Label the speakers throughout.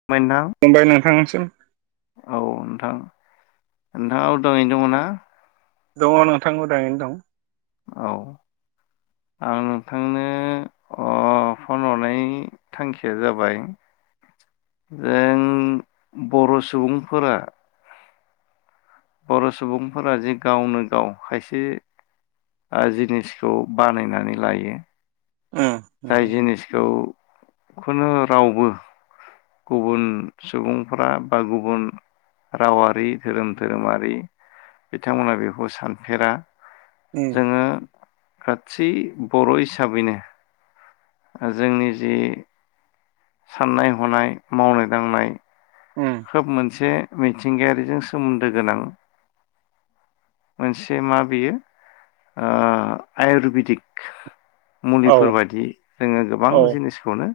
Speaker 1: [unintelligible]
Speaker 2: हमबाय नोंथांनिसिम।
Speaker 1: औ नोंथां नोंथाङा अर्दार यैनो दङ ना?
Speaker 2: दङ नोंथां मोजाङैनो दं।
Speaker 1: औ आं नोंथांनो अ फन हरनाय थांखिया जाबाय जों बर' सुबुंफोरा बर' सुबुंफोरा जे गावनो गाव खायसे ओ जिनिसखौ बानायनानै लायो।
Speaker 2: उम।
Speaker 1: जाय
Speaker 2: नोंथां
Speaker 1: जिनिसखौ खुनु रावबो गुबुन सुबुंफ्रा बा गुबुन रावारि धोरोम धोरोमारि बिथांमोना बेखौ सानफेरा।
Speaker 2: उम
Speaker 1: जोङो खाथिै बर' हिसाबैनो ओ जोंनि जि साननाय हनाय मावनाय दांनाय
Speaker 2: उम
Speaker 1: खोब मोनसे मिथिंगायारिजों सोमोन्दो गोनां मोनसे मा बेयो ओ आयुरबेदिक
Speaker 2: औ
Speaker 1: मुलिफोरबायदि जोङो गोबां
Speaker 2: औ
Speaker 1: जिनिसखौनो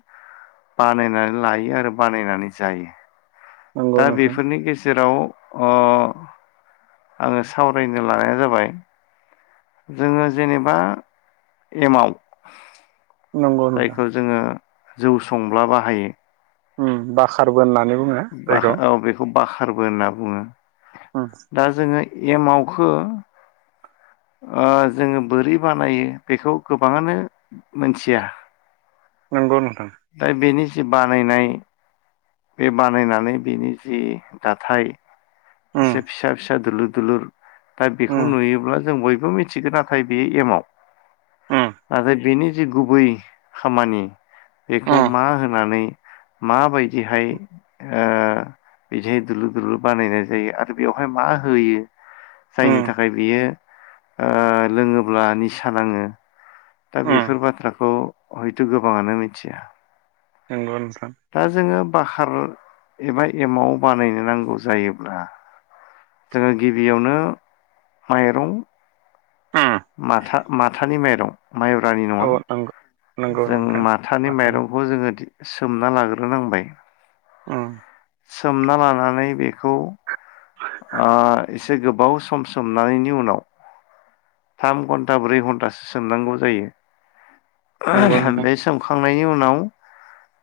Speaker 1: बानायनानै लायो आरो बानायनानै जायो
Speaker 2: नंगौ
Speaker 1: दा
Speaker 2: नोंथां
Speaker 1: बेफोरनि गेजेराव अ आङो सावरायनो लानाया जाबाय जोङो जेनेबा एमाव
Speaker 2: नंगौ नोंथां
Speaker 1: जायखौ जोङो जौ संब्ला बाहायो।
Speaker 2: उम बाखारबो होननानै बुङो। जायखौ
Speaker 1: बाखार औ बेखौ बाखारबो होनना बुङो।
Speaker 2: उम
Speaker 1: दा जोङो एमावखो ओ जोङो बोरै बानायो बेखौ गोबाङानो मोनथिया।
Speaker 2: नंगौ नोंथां।
Speaker 1: दा बेनि जि बानायनाय बे बानायनानै बिनि जि दाथाय
Speaker 2: उम
Speaker 1: एसे फिसा फिसा दुलुर दुलुर दा बेखौ
Speaker 2: उम
Speaker 1: नुयोब्ला जों बयबो मिथिगोन आरो। नाथाय बेयो एमाव
Speaker 2: उम
Speaker 1: नाथाय बेनि जि गुबै खामानि बेखौ
Speaker 2: उम
Speaker 1: मा होनानै माबायदिहाय ओ बिदि दुलु दुलु बानायनाय जायो आरो बेवहाय मा होयो जायनि
Speaker 2: उम
Speaker 1: थाखाय बियो ओ लोङोब्ला निसा नाङो दा
Speaker 2: उम
Speaker 1: बेफोर बाथ्राखौ हयथ' गोबाङानो मिथिया।
Speaker 2: नंगौ नोंथां।
Speaker 1: दा जोङो बाखार एबा एमाव बानायनो नांगौ जायोब्ला जोङो गिबियावनो माइरं
Speaker 2: उम
Speaker 1: माथा माथानि माइरं माइब्रानि नङा
Speaker 2: औ नंगौ नंगौ
Speaker 1: जों
Speaker 2: नोंथां
Speaker 1: माथानि माइरंखौ जोङो सोमना लाग्रो नांबाय।
Speaker 2: अ
Speaker 1: सोमना लानानै बेखौ ओ एसे गोबाव सम सोमनायनि उनाव थाम घन्टा ब्रै घन्टासो सोमनांगौ
Speaker 2: नंगौ
Speaker 1: जायो
Speaker 2: नोंथां
Speaker 1: बे सोमखांनायनि उनाव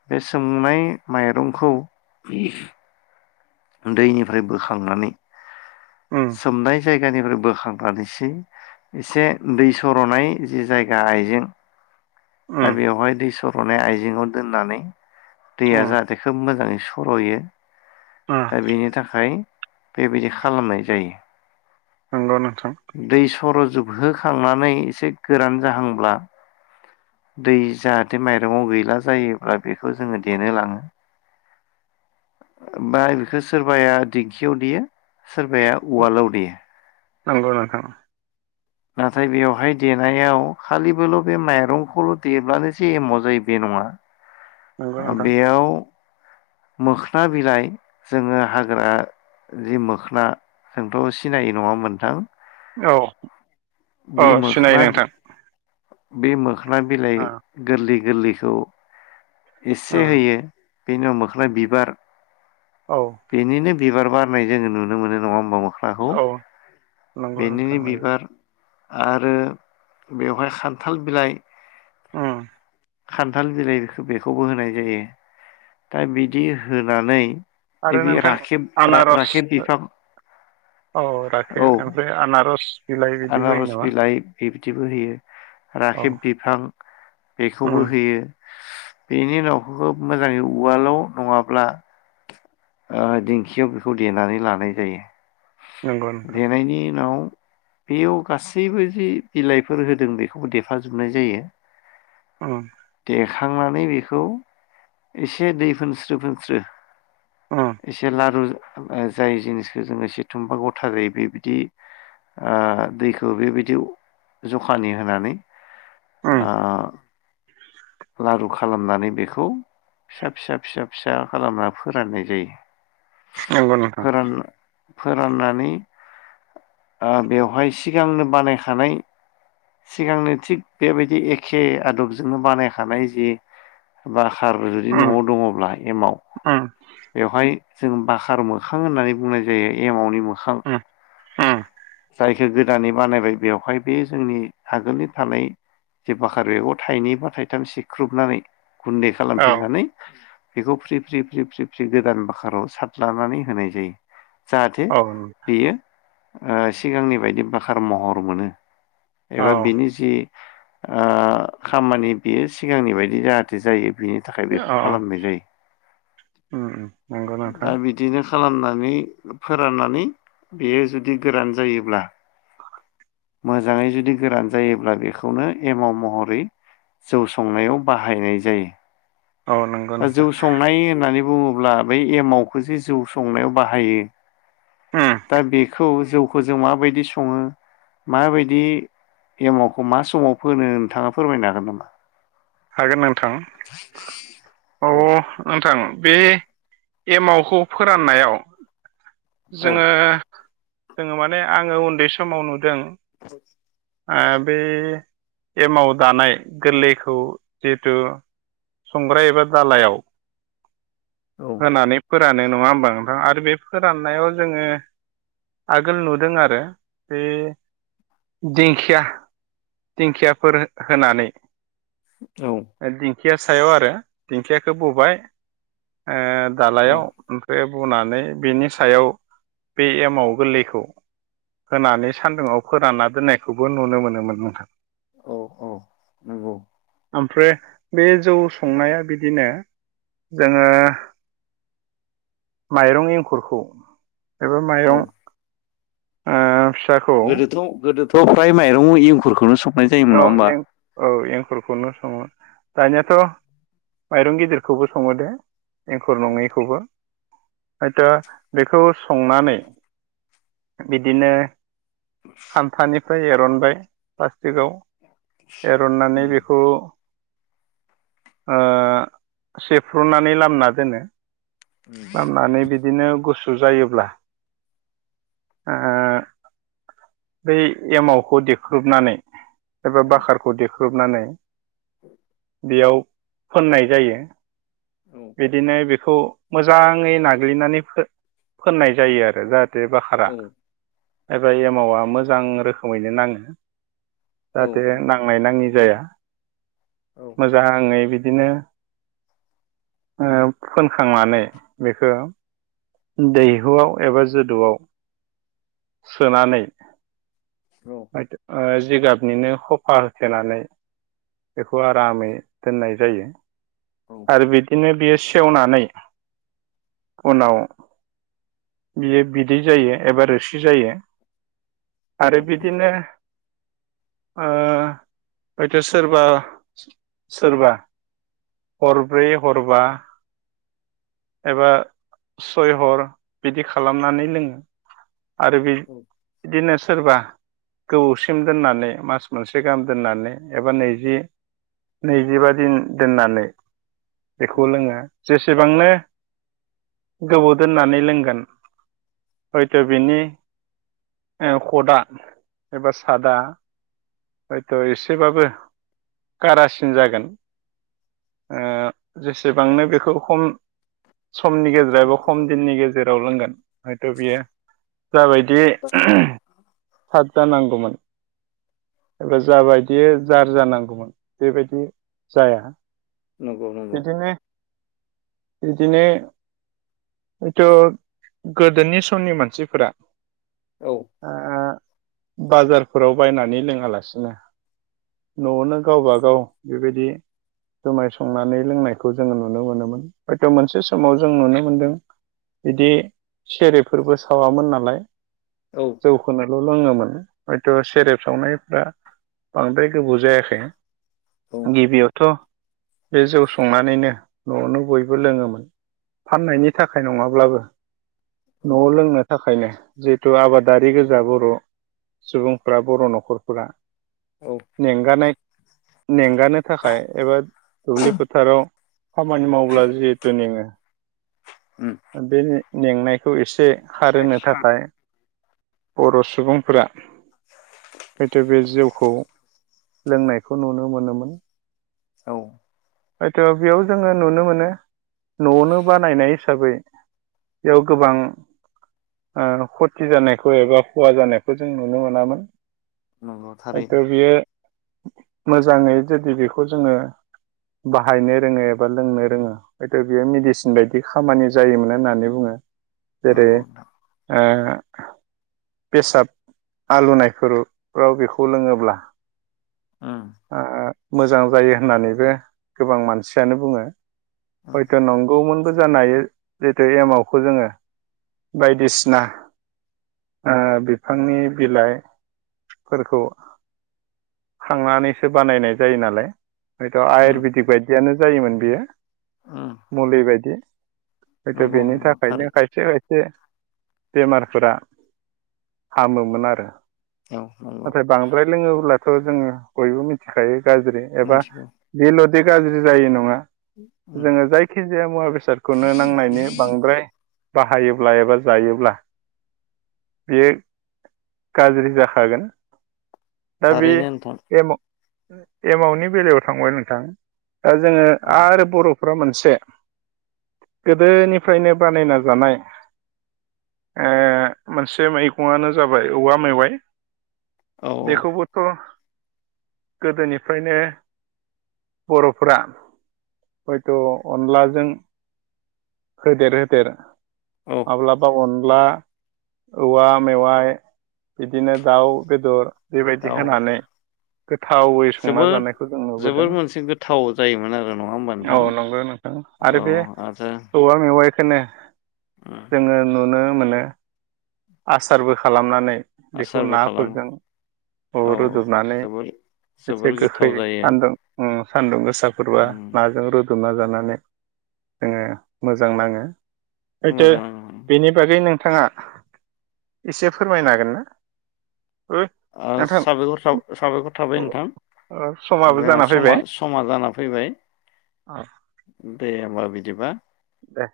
Speaker 1: बे सोमनाय माइरंखौ दैनिफ्राय बोखांनानै
Speaker 2: उम
Speaker 1: सोमनाय जायगानिफ्राय बोखांनानैसो एसे दै सर'नाय जि जायगा आइजें दा
Speaker 2: उम
Speaker 1: बेवहाय दै सर'नाय आइजेंआव दोननानै दैया
Speaker 2: उम
Speaker 1: जाहाथे खोब मोजाङै स- फर'यो
Speaker 2: अह
Speaker 1: दा बेनि थाखाय बेबायदि खालामनाय जायो।
Speaker 2: नोंगौ नोंथां।
Speaker 1: दै सर जोबहोखांनानै एसे गोरान जाहांब्ला दै जाहाथे माइरङाव गैला जायोब्ला बेखौ जोङो देनो लाङो। बा बेखौ सोरबाया दिंखियाव देयो सोरबाया उवालाव देयो।
Speaker 2: नोंगौ नोंथां।
Speaker 1: नाथाय बेवहाय देनायाव खालिबोल बे माइरंखौल देब्लानोजे एमाव जायो बे नङा।
Speaker 2: नंगौ
Speaker 1: ओ
Speaker 2: नोंथां
Speaker 1: बेयाव मोखोना बिलाइ जोङो हाग्रा जि मोखोना। नोंथ सिनायै नङा नोंथां?
Speaker 2: औ
Speaker 1: बे
Speaker 2: औ सिनायो
Speaker 1: मोखोना
Speaker 2: नोंथां।
Speaker 1: बे मोखोना बिलाइ गोरलै गोरलैखौ एसे
Speaker 2: ओ
Speaker 1: होयो बेनि उनाव मोख्ना बिबार
Speaker 2: औ
Speaker 1: बेनिनो बिबार बारनाय जोङो नुनो मोनो। नङा होमबा? खौ
Speaker 2: औ औ नंगौ नोंथां
Speaker 1: बेनिनो
Speaker 2: नंगौ
Speaker 1: बिबार आरो बेवहाय खान्थाल बिलाइ।
Speaker 2: उम
Speaker 1: खान्थाल बिलाइ बेखौबो होनाय जायो। दा बिदि होनानै
Speaker 2: आरो
Speaker 1: ओ बे
Speaker 2: नोंथां
Speaker 1: राखेब
Speaker 2: आनारस
Speaker 1: रा-राखेब बिफां
Speaker 2: औ
Speaker 1: औ
Speaker 2: राखेब ओमफ्राय आनारस बिलाइ बिदि होयो
Speaker 1: आनारस
Speaker 2: नामा
Speaker 1: बिलाइ बिब्दिबो होयो।
Speaker 2: औ
Speaker 1: राखेब बिफां
Speaker 2: उम
Speaker 1: बेखौबो होयो बेनि उनाव खोब मोजाङै उवालाव नङाब्ला ओ दिंखियाव बेखौ देनानै लानाय जायो।
Speaker 2: नंगौ नोंथां
Speaker 1: देनायनि उनाव बेयाव गासैबो जि बिलाइफोर होदों बेखौबो देफाजोबनाय जायो।
Speaker 2: ओ
Speaker 1: देखांनानै बेखौ एसे दै फोनस्रो फोनस्रो
Speaker 2: ओ
Speaker 1: एसे लारु ओ जाय जिनिसखौ जोङो सेथुमबा गथा जायो बेबायदि ओ दैखौ बेबायदियाव जखानि होनानै
Speaker 2: उम
Speaker 1: ओ लारु खालामनानै बेखौ फिसा फिसा फिसा फिसा खालामना फोराननाय जायो।
Speaker 2: नंगौ नोंथां
Speaker 1: फोरान फोराननानै ओ बेवहाय सिगांनो बानायखानाय सिगांनो थिग बेबायदि एखे आदबजोंनो बानायखानाय जे बाखार जुदि
Speaker 2: उम
Speaker 1: नआव दङब्ला एमाव
Speaker 2: उम
Speaker 1: बेवहाय जों बाखार मोखां होननानै बुंनाय जायो एमावनि मो- खाम
Speaker 2: उम उम
Speaker 1: जाय बे गोदानै बानायबाय बेवहाय बे जोंनि आगोलनि थानाय जे बाखार बेगाव थाइनै बा थाइथाम सिख्रुबनानै गुन्दै
Speaker 2: औ
Speaker 1: खालामफिननानै बेखौ फ्रि फ्रि फ्रि फ्रि जि गोदान बाखाराव साथलानानै होनाय जायो। जाहाथे
Speaker 2: औ
Speaker 1: बेयो ओ सिगांनि बायदि बाखार महर मोनो
Speaker 2: औ
Speaker 1: एबा बिनि जि ओ खामानि बियो सिगांनि बायदि जाहाथे जायो बिनि थाखाय बेखौ खालामनाय जायो।
Speaker 2: उम उम नंगौ
Speaker 1: आ
Speaker 2: नोंथां
Speaker 1: बि दिनो खालामनानै फोराननानै बेयो जुदि गोरान जायोब्ला मोजाङै जुदि गोरान जायोब्ला बेखौनो एमाव महरै जौ संनायाव बाहायनाय जायो
Speaker 2: औ नंगौ
Speaker 1: दा जौ
Speaker 2: नोंथां
Speaker 1: संनाय होननानै बुङोब्ला बै एमावखौजे जौ संनायाव बाहायो
Speaker 2: उम
Speaker 1: दा बेखौ जौखौ जों माबायदि सङो माबायदि एमावखौ मा समाव फोनो नोंथाङा फोरमायनो हागोन नामा
Speaker 2: हागोन नोंथां औ नोंथां बे एमावखौ फोराननायाव
Speaker 1: औ
Speaker 2: जोङो जोङो माने आङो उन्दै समाव नुदों
Speaker 1: [unintelligible]
Speaker 2: ओ बे एमाव दानाय गोरलैखौ जिहेथु संग्राय एबा दालायाव होनानै फोरानो नङा होमबा नोंथां आरो बे फोराननायाव जोङो आगोल नुदों आरो बे दिंखिया दिंखियाफोर होनानै
Speaker 1: औ
Speaker 2: ओ दिंखिया सायाव आरो दिंखियाखौ बबाय ओ
Speaker 1: औ
Speaker 2: दालायाव ओमफ्राय बनानै बिनि सायाव बे एमाव गोरलैखौ होनानै सान्दुङाव फोरानना दोननायखौबो नुनो मोनोमोन नोंथां।
Speaker 1: औ औ नोंगौ
Speaker 2: ओमफ्राय बे जौ संनाया बिदिनो जोङो माइरं एंखुरखौ एबा
Speaker 1: औ
Speaker 2: माइरं ओ फिसाखौ
Speaker 1: गोदोथ' गोदोथ' फ्राय माइरं इंखुरखौनो सं
Speaker 2: औ जों औ एंखुरखौनो सङो दानियाथ' माइरं गिदिरखौबो सङो दे एंखुर
Speaker 1: औ
Speaker 2: नङैखौबो हयथ' बेखौ संनानै बिदिनो खान्थानिफ्राय एरनबाय जेगाव एरननानै
Speaker 1: उम
Speaker 2: बेखौ ओ सेफ्रुनानै लामना दोनो
Speaker 1: उम
Speaker 2: खालामनानै बिदिनो गुसु जायोब्ला ओ बै एमावखौ देख्रुबनानै एबा
Speaker 1: औ
Speaker 2: बाखारखौ देख्रुबनानै
Speaker 1: [inaudible]
Speaker 2: बेयाव फोननाय जायो
Speaker 1: औ
Speaker 2: बिदिनो बेखौ मोजाङै नाग्लिनानै फो फोननाय जायो आरो जाहाथे बाखारा
Speaker 1: औ
Speaker 2: एबा एमावा मोजां रोखोमैनो नाङो
Speaker 1: औ
Speaker 2: जाहाथे नां नांनाय नाङि जाया मोजाङै बिदिनो ओ फोनखांनानै बेखौ दैहुआव एबा जोदौआव सोनानै ओ जिगाबनिनो ख खफाहथेनानै बेखौ आरामै दोननाय जायो। आरो बिदिनो बियो सेवनानै उनाव बियो बिदै जायो एबा रोसि जायो आरो बिदिनो ओ हयथ' सोरबा सोरबा हरब्रै हरबा एबा सयहर बिदि खालामनानै लोङो आरो बे
Speaker 1: औ
Speaker 2: बिदिनो सोरबा गोबौसिम दोननानै मास मोनसे गाहाम दोननानै एबा नैजि नैजिबा दिन दोननानै बेखौ लोङो जेसेबांनो गोबाव दोननानै लोंगोन हयथ' बिनि ओ खदआ एबा सादा हयथ' एसेबाबो कारासिन जागोन। जेसेबांनो बेखौ खम समनि गेजेराव खम दिननि गेजेराव लोंगोन हयथ' बियो जाबायदि
Speaker 1: औ
Speaker 2: फ्राद जानांगौमोन एबा जाबायदि जार जानांगौमोन बेबायदि जाया
Speaker 1: नंगौ नंगौ
Speaker 2: बिदिनो-बिदिनो हयथ' गोदोनि समनि मानसिफोरा
Speaker 1: औ
Speaker 2: बाजारफोराव बायनानै लोङालासिनो न'आवनो गावबागाव बेबायदि जुमाय संनानै लोंनायखौ जोङो नुनो मोनोमोन हयथ' मोनसे समाव जों नुनो मोनदों बिदि सेरेफफोरबो सावामोन नालाय
Speaker 1: औ
Speaker 2: जौखौनोल' लोङोमोन हयथ' सेरेब सावनायफ्रा बांद्रायखौ बुजायाखै
Speaker 1: औ
Speaker 2: गिबियावथ' बे जौ संनानैनो न'आवनो बयबो लोङोमोन फाननायनि थाखाय नङाब्लाबो
Speaker 1: औ
Speaker 2: न'आव लोंनो थाखायनो जिहेथु आबादारि गोजा बर' सुबुंफ्रा बर' न'खरफोरा
Speaker 1: औ
Speaker 2: मेंगानाय मेंगानो थाखाय एबा दुब्लि फोथाराव खामानि मावोब्ला जिहेतु मेङो
Speaker 1: उम
Speaker 2: बे मेंनायखौ एसे खारहोनो थाखाय बर' सुबुंफोरा हयथ' बे जिउखौ लोंनायखौ नुनो मोनोमोन
Speaker 1: औ
Speaker 2: हयथ' बेयाव जोङो नुनो मोनो न'आवनो बानायनाय हिसाबै बेयाव गोबां खथि जानायखौ एबा खहा जानायखौ जों नुनो मोनामोन
Speaker 1: नंगौ
Speaker 2: हयथ'
Speaker 1: थारैनो
Speaker 2: बियो मोजाङै जुदि बेखौ जोङो बाहायनो रोङो एबा लोंनो रोङो हयथ' बियो मेडिसिन बायदि खामानि जायोमोन होननानै बुङो जेरै
Speaker 1: नंगौ
Speaker 2: ओ बेसाद आलौनायफोराव बेखौ लोङोब्ला
Speaker 1: उम
Speaker 2: ओ‌मोजां जायो होननानैबो गोबां मानसियानो बुङो
Speaker 1: उम
Speaker 2: हयथ' नंगौमोनबो जानो हायो जिहेथु एमावखौ जोङो बायदिसिना ओ बिफांनि बिलाइ फोरखौ खांनानैसो बानायनाय जायो नालाय हयथ'
Speaker 1: उम
Speaker 2: आयुरवेदिक बायदियानो जायोमोन बियो
Speaker 1: उम
Speaker 2: मुलि बायदि हयथ'
Speaker 1: नंगौ
Speaker 2: बेनि
Speaker 1: नंगौ थारै
Speaker 2: थाखायनो खायसे खा से बेमारफोरा हामोमोन आरो।
Speaker 1: औ नंगौ
Speaker 2: नाथाय बांद्राय लोङोब्लाथ' जोङो बयबो मिथिखायो गाज्रि एबा
Speaker 1: मोनथिगौ
Speaker 2: बे गाज्रि जायो नङा
Speaker 1: उम
Speaker 2: जोङो जायखिजाया मुवा बेसादखौनो नांनायनि बांद्राय बाहायोब्ला एबा जायोब्ला बियो गाज्रि जाखागोन। दा बे
Speaker 1: थारैनो नोंथां
Speaker 2: एमाव-एमावनि बेलायाव थांबाय नोंथां दा जोङो
Speaker 1: औ
Speaker 2: आरो बर' फोरा मोनसे गोदोनिफ्रायनो बानायना जानाय ओ मोनसे मैगंआनो जाबाय औवा मेवाइ‌
Speaker 1: औ औ
Speaker 2: बेखौबोथ' गोदोनिफ्रायनो बर'फोरा हयथ' अनलाजों होदेर होदेर
Speaker 1: औ
Speaker 2: माब्लाबा अनला औवा मेवाइ बिदिनो दाउ बेदर बेबायदि
Speaker 1: दाउ
Speaker 2: होनानै गोथावै संना जानायखौ जों नुबोदों।
Speaker 1: थाव जायोमोन आरो नङा होमबा?
Speaker 2: औ
Speaker 1: नोंथां
Speaker 2: नंगौ नोंथां आरो बे
Speaker 1: औ आरो
Speaker 2: औवा मेवाइखोनो
Speaker 1: उम
Speaker 2: जोङो नुनो मोनो आसारबो खालामनानै बेखौ
Speaker 1: आसारबो खालामो
Speaker 2: नाफोरजों
Speaker 1: औ
Speaker 2: रुथबनानै
Speaker 1: जोबोर
Speaker 2: एसे
Speaker 1: जोबोर
Speaker 2: गोखै
Speaker 1: गोथाव जायो
Speaker 2: सानदुं ओ सान्दुं गोसाफोरबा
Speaker 1: उम
Speaker 2: नाजों रुद दोबना जानानै जोङो मोजां नाङो। सैथो
Speaker 1: मोजां
Speaker 2: बेनि बागै नोंथाङा एसे फोरमायनो हागोन ना? ओ
Speaker 1: ओ
Speaker 2: नोंथां
Speaker 1: साबायखर साबायखर थाबाय नोंथां
Speaker 2: समाबो
Speaker 1: जोंहा
Speaker 2: जाना
Speaker 1: समा
Speaker 2: फैबाय
Speaker 1: समा जाना फैबाय दे होमबा बिदिबा
Speaker 2: दे